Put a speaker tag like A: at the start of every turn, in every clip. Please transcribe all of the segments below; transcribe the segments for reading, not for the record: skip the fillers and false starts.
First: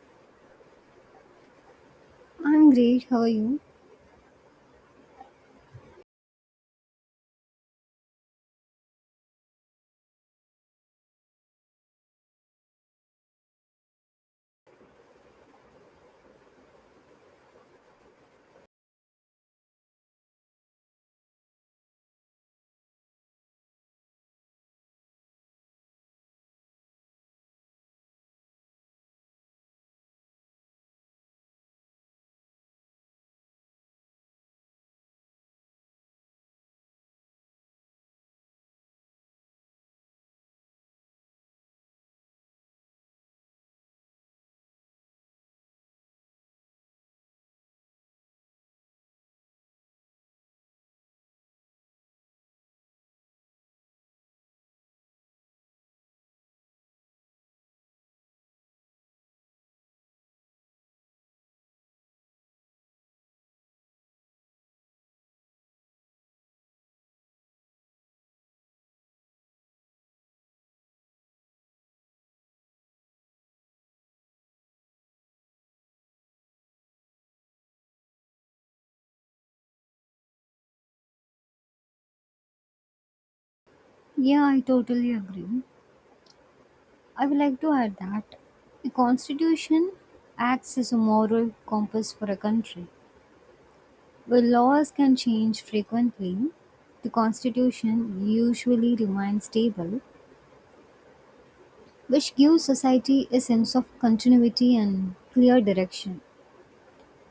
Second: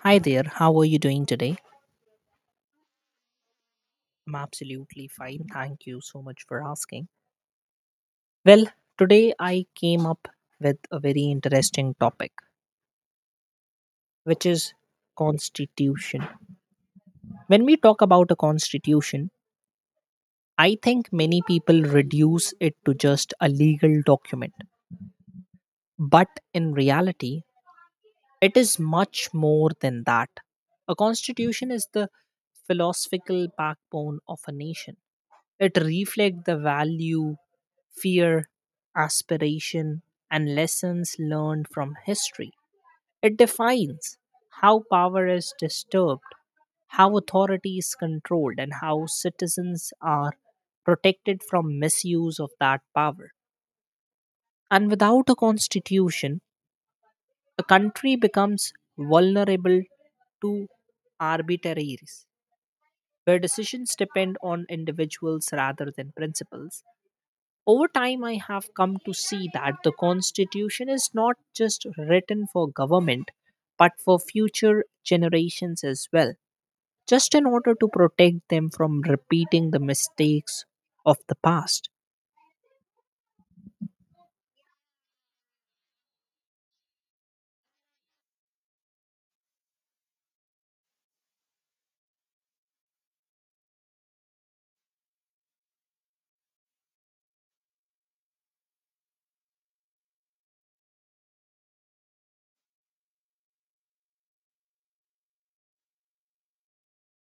A: Hi there, how are you doing today?
B: I'm great, how are you?
A: I'm absolutely fine. Thank you so much for asking. Well, today I came up with a very interesting topic, which is constitution. When we talk about a constitution, I think many people reduce it to just a legal document. But in reality, it is much more than that. A constitution is the philosophical backbone of a nation. It reflects the value fear, aspiration, and lessons learned from history. It defines how power is disturbed, how authority is controlled, and how citizens are protected from misuse of that power. And without a constitution, a country becomes vulnerable to arbitraries, where decisions depend on individuals rather than principles. Over time, I have come to see that the Constitution is not just written for government, but for future generations as well, just in order to protect them from repeating the mistakes of the past.
B: Yeah, I totally agree. I would like to add that the Constitution acts as a moral compass for a country. While laws can change frequently, the Constitution usually remains stable, which gives society a sense of continuity and clear direction.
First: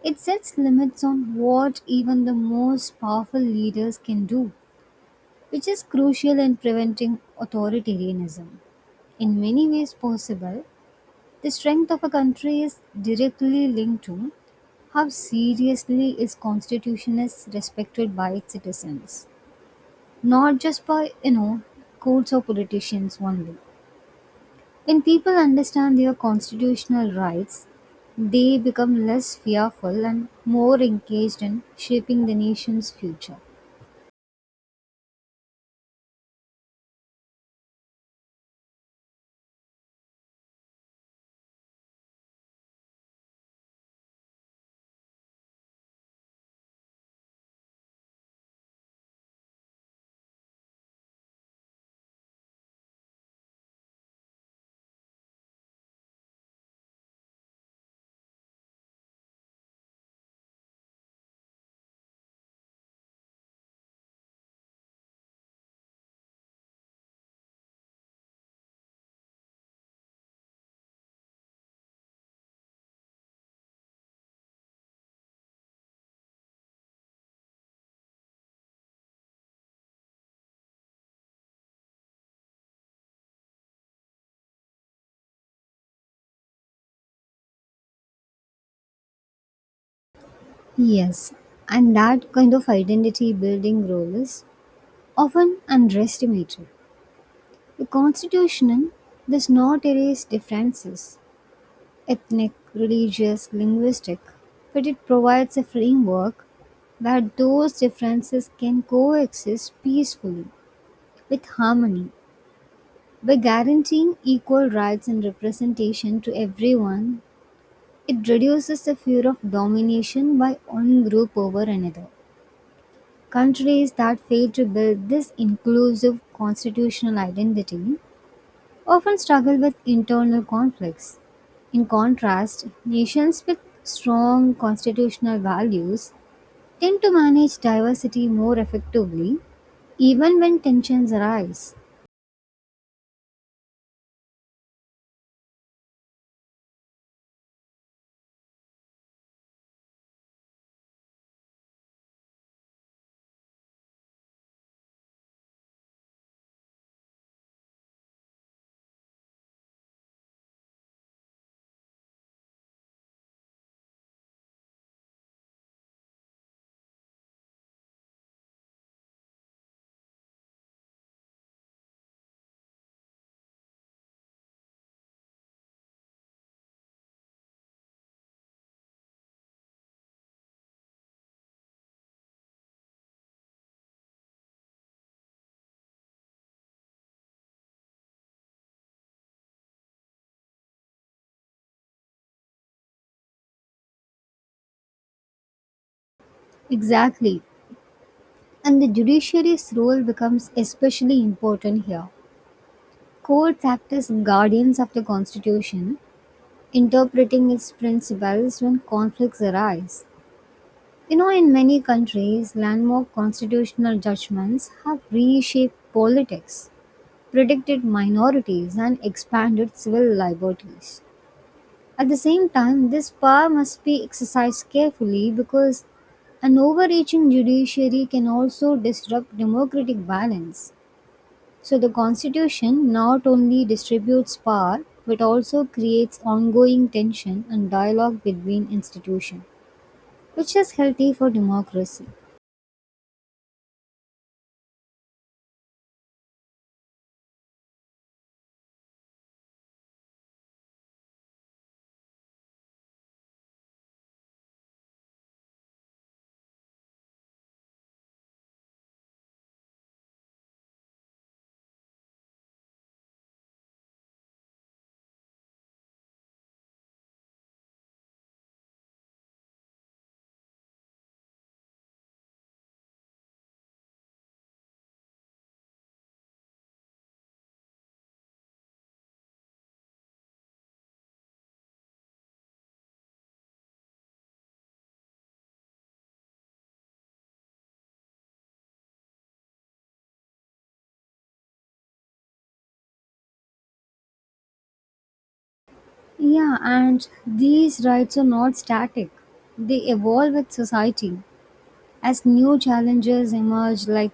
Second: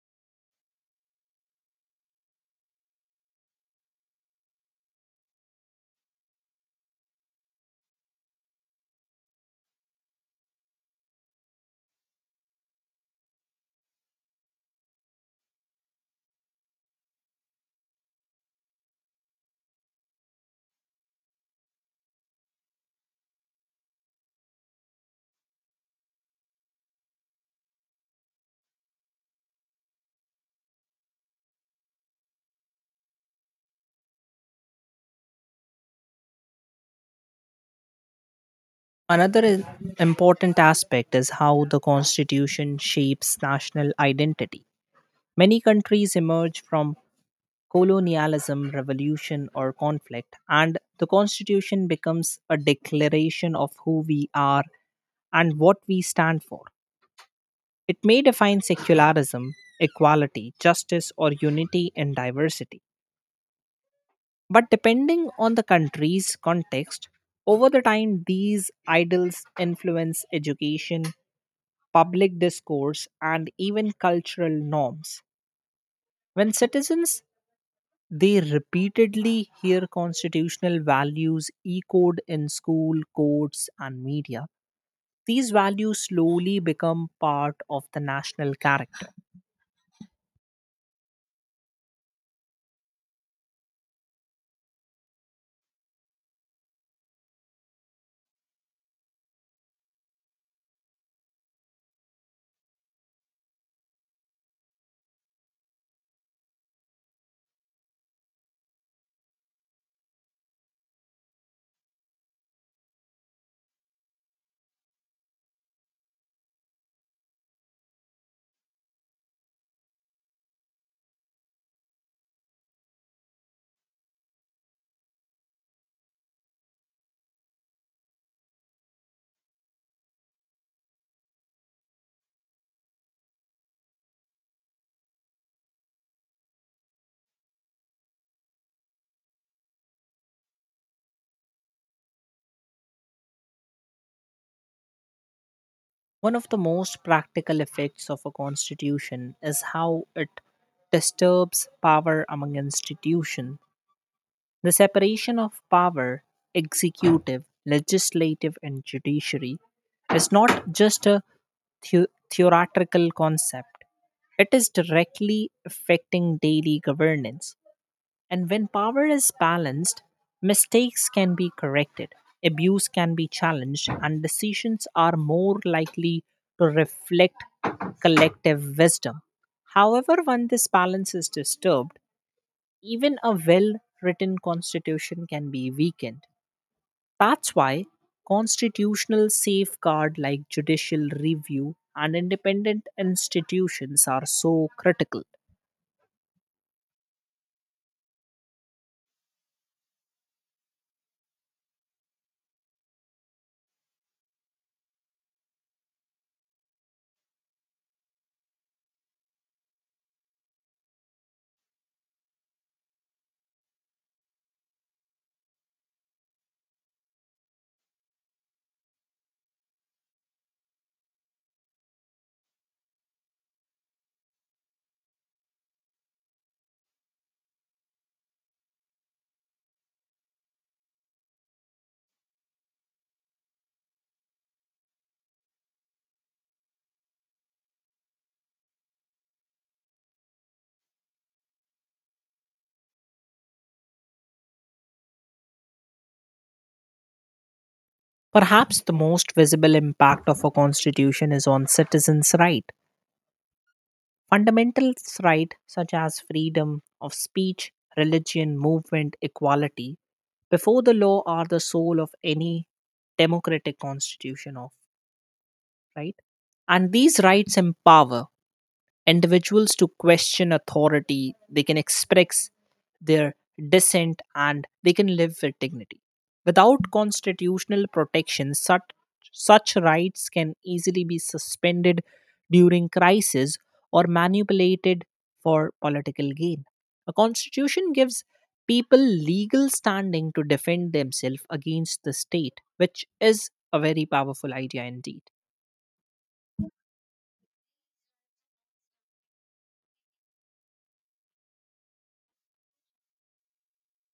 B: It sets limits on what even the most powerful leaders can do, which is crucial in preventing authoritarianism. In many ways possible, the strength of a country is directly linked to how seriously its constitution is respected by its citizens, not just by courts or politicians only. When people understand their constitutional rights, they become less fearful and more engaged in shaping the nation's future.
A: Another important aspect is how the Constitution shapes national identity. Many countries emerge from colonialism, revolution, or conflict, and the Constitution becomes a declaration of who we are and what we stand for. It may define secularism, equality, justice, or unity in diversity. But depending on the country's context, over the time, these ideals influence education, public discourse, and even cultural norms. When citizens they repeatedly hear constitutional values echoed in school, courts, and media. These values slowly become part of the national character.
B: Yes, and that kind of identity building role is often underestimated. The Constitution does not erase differences, ethnic, religious, linguistic, but it provides a framework where those differences can coexist peacefully with harmony. By guaranteeing equal rights and representation to everyone, it reduces the fear of domination by one group over another. Countries that fail to build this inclusive constitutional identity often struggle with internal conflicts. In contrast, nations with strong constitutional values tend to manage diversity more effectively even when tensions arise.
A: One of the most practical effects of a constitution is how it disturbs power among institutions. The separation of power, executive, legislative, and judiciary, is not just a theoretical concept. It is directly affecting daily governance. And when power is balanced, mistakes can be corrected, abuse can be challenged, and decisions are more likely to reflect collective wisdom. However, when this balance is disturbed, even a well written constitution can be weakened. That's why constitutional safeguard like judicial review and independent institutions are so critical.
B: Exactly. And the judiciary's role becomes especially important here. Courts act as guardians of the Constitution, interpreting its principles when conflicts arise. You know, in many countries, landmark constitutional judgments have reshaped politics, protected minorities, and expanded civil liberties. At the same time, this power must be exercised carefully because an overreaching judiciary can also disrupt democratic balance. So, the constitution not only distributes power but also creates ongoing tension and dialogue between institutions, which is healthy for democracy.
A: Perhaps the most visible impact of a constitution is on citizens' rights. Fundamental rights such as freedom of speech, religion, movement, equality before the law are the soul of any democratic constitution of right, and these rights empower individuals to question authority, they can express their dissent, and they can live with dignity. Without constitutional protection, such rights can easily be suspended during crisis or manipulated for political gain. A constitution gives people legal standing to defend themselves against the state, which is a very powerful idea indeed.
B: Yeah, and these rights are not static. They evolve with society as new challenges emerge, like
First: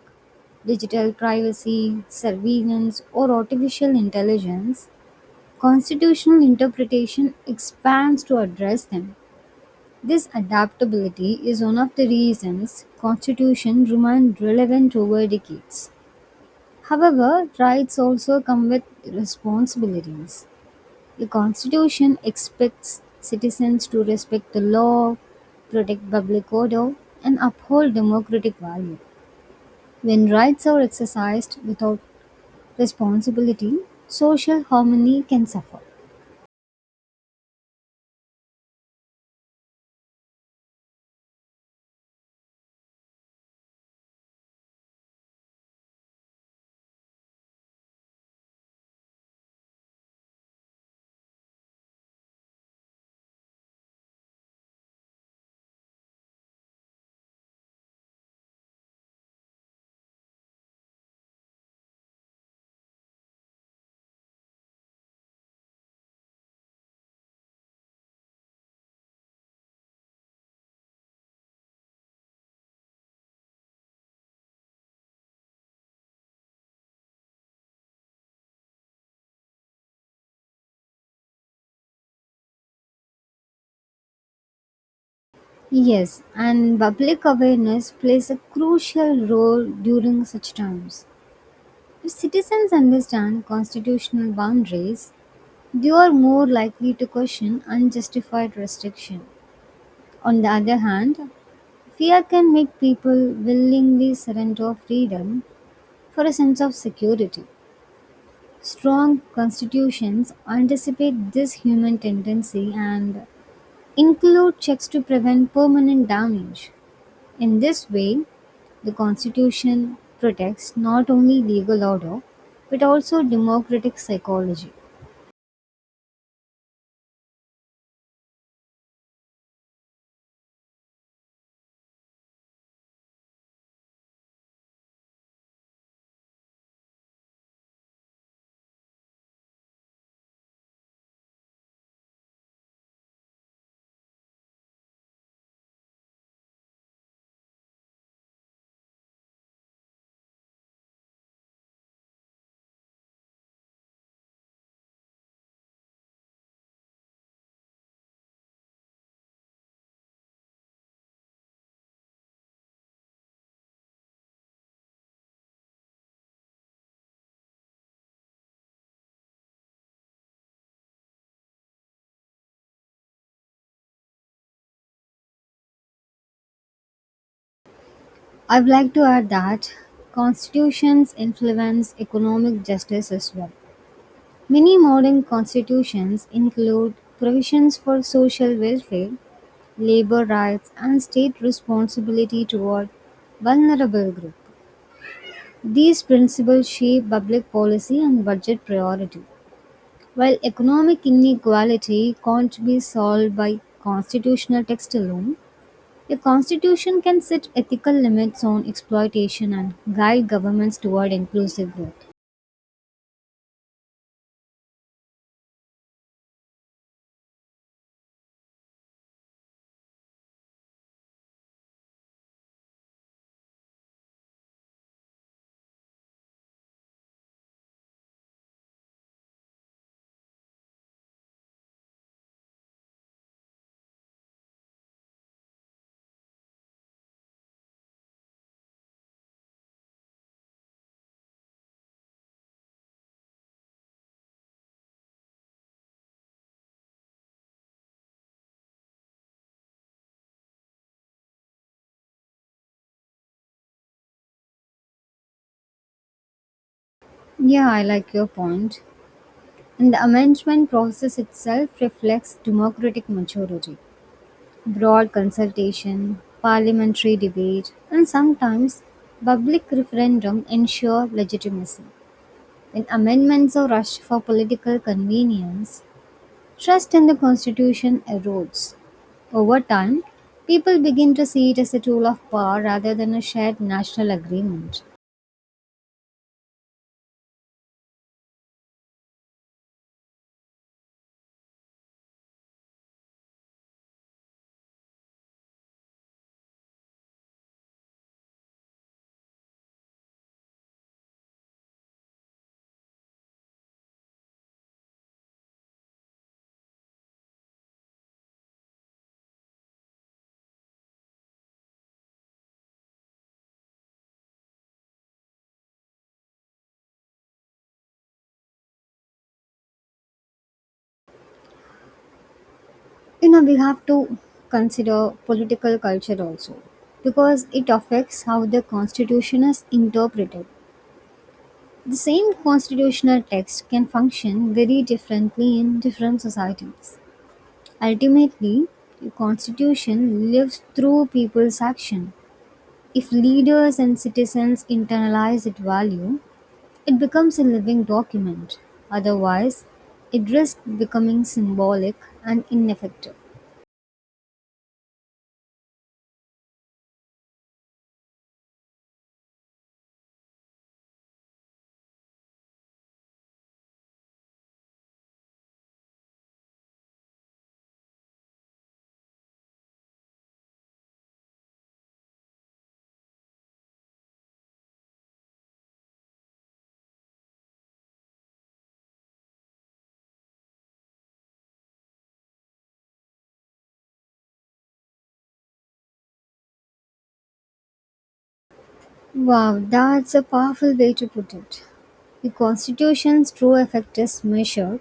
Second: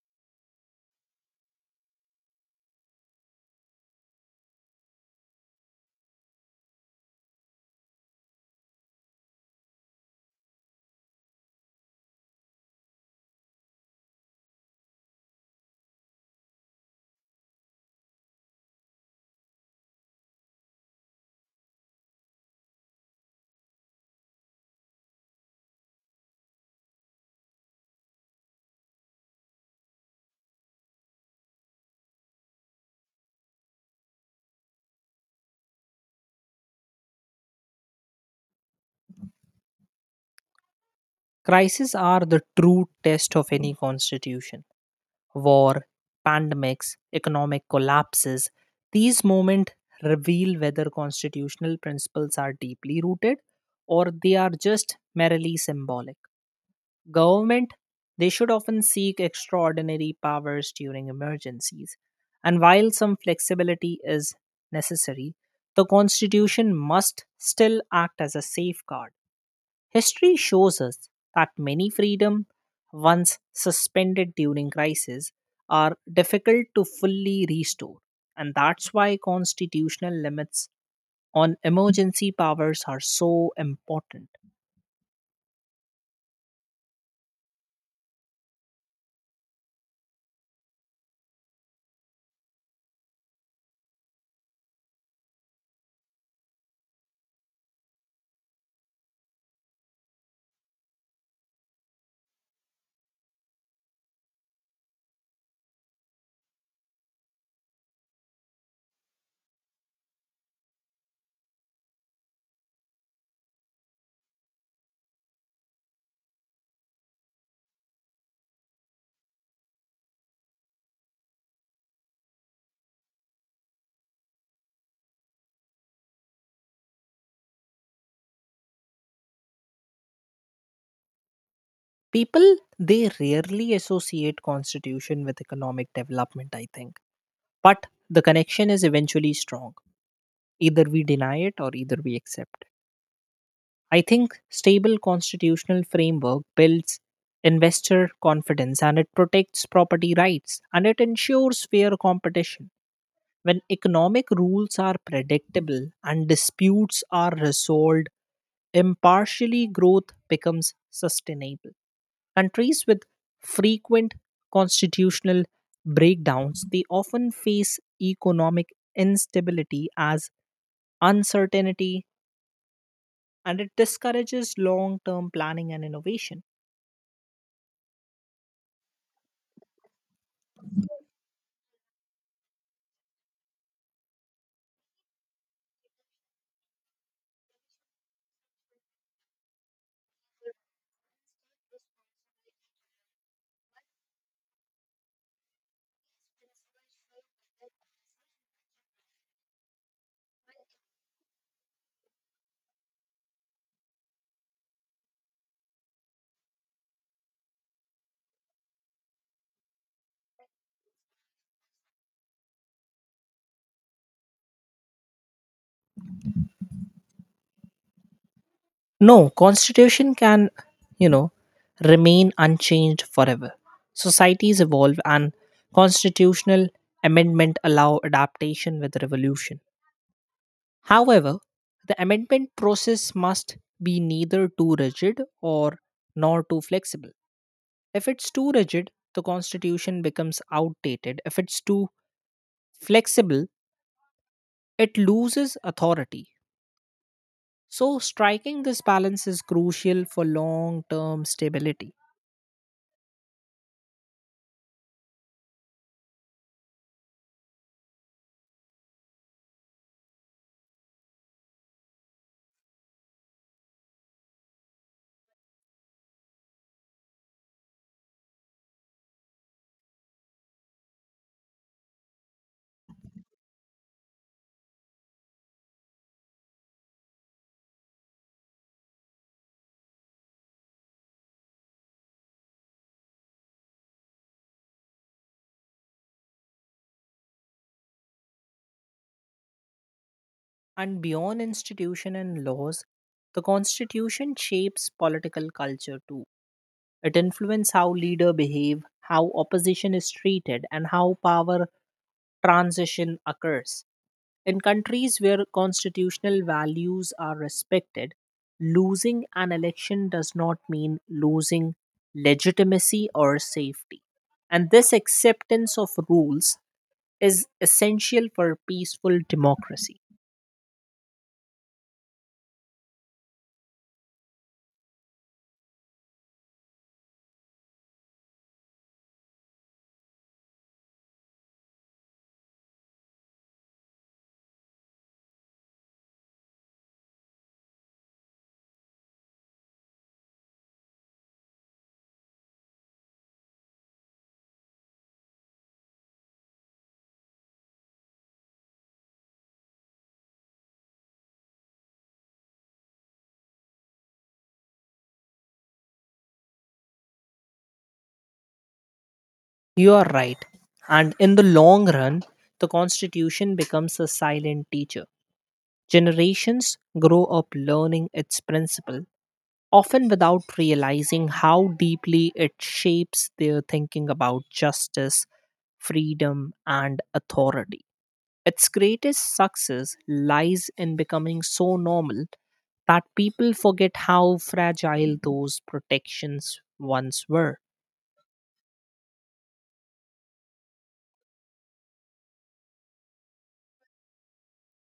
B: digital privacy, surveillance, or artificial intelligence. Constitutional interpretation expands to address them. This adaptability is one of the reasons constitutions remain relevant over decades. However, rights also come with responsibilities. The Constitution expects citizens to respect the law, protect public order, and uphold democratic value. When rights are exercised without responsibility, social harmony can suffer.
A: Crises are the true test of any constitution. War, pandemics, economic collapses, these moments reveal whether constitutional principles are deeply rooted or they are just merely symbolic. Government, they should often seek extraordinary powers during emergencies. And while some flexibility is necessary, the Constitution must still act as a safeguard. History shows us that many freedom once suspended during crisis are difficult to fully restore, and that's why constitutional limits on emergency powers are so important.
B: Yes, and public awareness plays a crucial role during such times. If citizens understand constitutional boundaries, they are more likely to question unjustified restriction. On the other hand, fear can make people willingly surrender freedom for a sense of security. Strong constitutions anticipate this human tendency and include checks to prevent permanent damage. In this way, the Constitution protects not only legal order but also democratic psychology.
A: People they rarely associate constitution with economic development I think, but the connection is eventually strong, either we deny it or either we accept. I think stable constitutional framework builds investor confidence and it protects property rights and it ensures fair competition. When economic rules are predictable and disputes are resolved impartially, growth becomes sustainable. Countries with frequent constitutional breakdowns they often face economic instability as uncertainty, and it discourages long-term planning and innovation.
B: I'd like to add that constitutions influence economic justice as well. Many modern constitutions include provisions for social welfare, labor rights, and state responsibility toward vulnerable groups. These principles shape public policy and budget priority. While economic inequality can't be solved by constitutional text alone, a constitution can set ethical limits on exploitation and guide governments toward inclusive growth.
A: No, constitution can, you know, remain unchanged forever. Societies evolve and constitutional amendment allow adaptation with revolution. However, the amendment process must be neither too rigid or nor too flexible. If it's too rigid, the constitution becomes outdated. If it's too flexible, it loses authority. So, striking this balance is crucial for long term stability.
B: Yeah, I like your point. And the amendment process itself reflects democratic maturity, broad consultation, parliamentary debate, and sometimes public referendum ensure legitimacy. When amendments are rushed for political convenience, trust in the constitution erodes. Over time, people begin to see it as a tool of power rather than a shared national agreement.
A: And beyond institution and laws, the constitution shapes political culture too. It influences how leaders behave, how opposition is treated, and how power transition occurs. In countries where constitutional values are respected, losing an election does not mean losing legitimacy or safety. And this acceptance of rules is essential for peaceful democracy.
B: You know, we have to consider political culture also, because it affects how the constitution is interpreted. The same constitutional text can function very differently in different societies. Ultimately, the constitution lives through people's action. If leaders and citizens internalize its value, it becomes a living document. Otherwise, it risks becoming symbolic and ineffective.
A: You are right. And in the long run, the Constitution becomes a silent teacher. Generations grow up learning its principle, often without realizing how deeply it shapes their thinking about justice, freedom, and authority. Its greatest success lies in becoming so normal that people forget how fragile those protections once were.
B: Wow, that's a powerful way to put it. The Constitution's true effect is measured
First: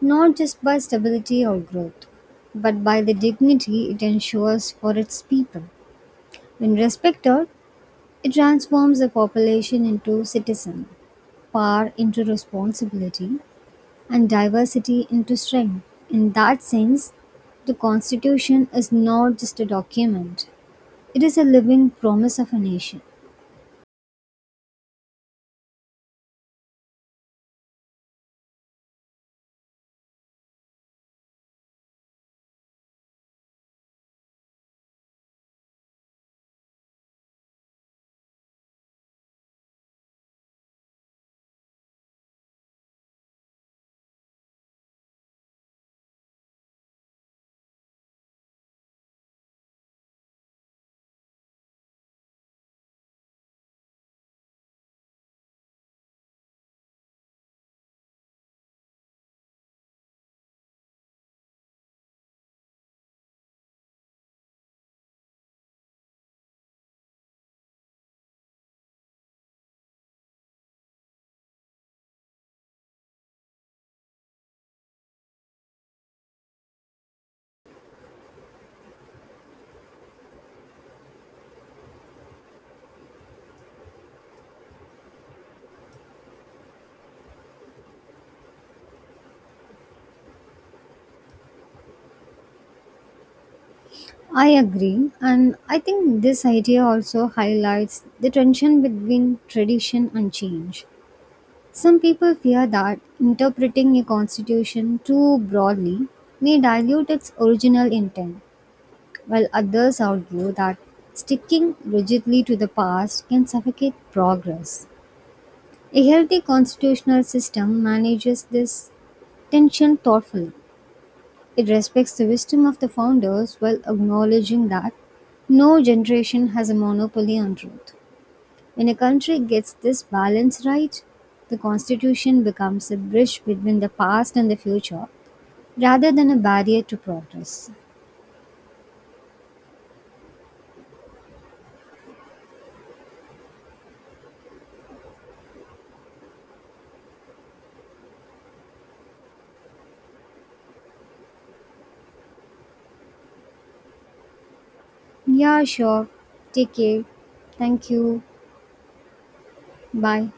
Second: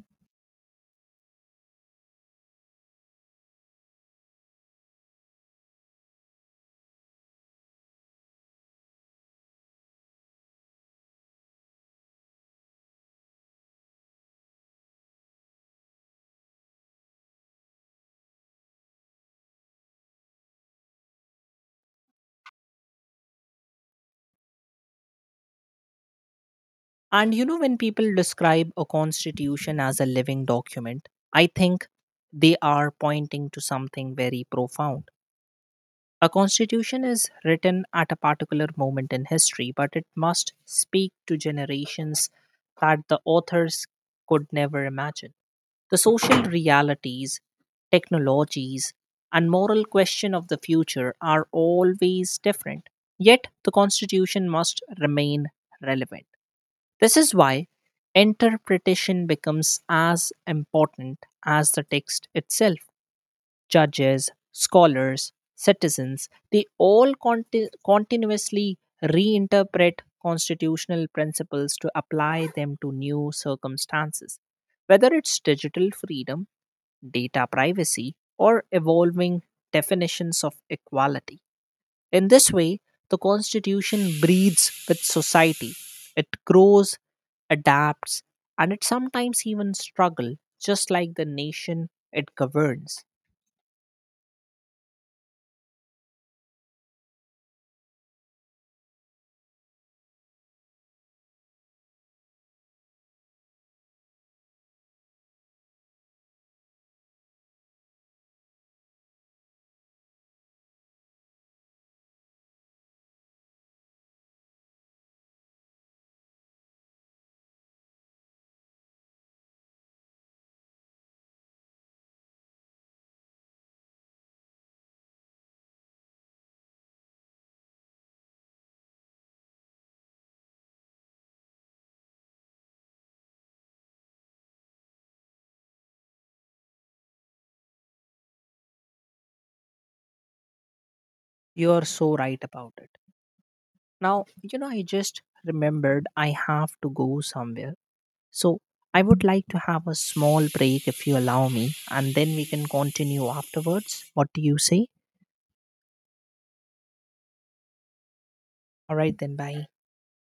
B: not just by stability or growth, but by the dignity it ensures for its people. When respected, it transforms the population into citizen, power into responsibility, and diversity into strength. In that sense, the Constitution is not just a document, it is a living promise of a nation.
A: And you know, when people describe a constitution as a living document, I think they are pointing to something very profound. A constitution is written at a particular moment in history, but it must speak to generations that the authors could never imagine. The social realities, technologies, and moral question of the future are always different. Yet the constitution must remain relevant. This is why interpretation becomes as important as the text itself. Judges, scholars, citizens, they all continuously reinterpret constitutional principles to apply them to new circumstances. Whether it's digital freedom, data privacy, or evolving definitions of equality. In this way, the Constitution breathes with society. It grows, adapts, and it sometimes even struggles, just like the nation it governs.
B: I agree, and I think this idea also highlights the tension between tradition and change. Some people fear that interpreting a constitution too broadly may dilute its original intent, while others argue that sticking rigidly to the past can suffocate progress. A healthy constitutional system manages this tension thoughtfully. It respects the wisdom of the founders while acknowledging that no generation has a monopoly on truth. When a country gets this balance right, the constitution becomes a bridge between the past and the future rather than a barrier to progress.
A: You're so right about it. Now, you know, I just remembered I have to go somewhere. So I would like to have a small break if you allow me, and then we can continue afterwards. What do you say?
B: Yeah, sure. Take care. Thank you.
A: All right, then, bye.
B: Bye.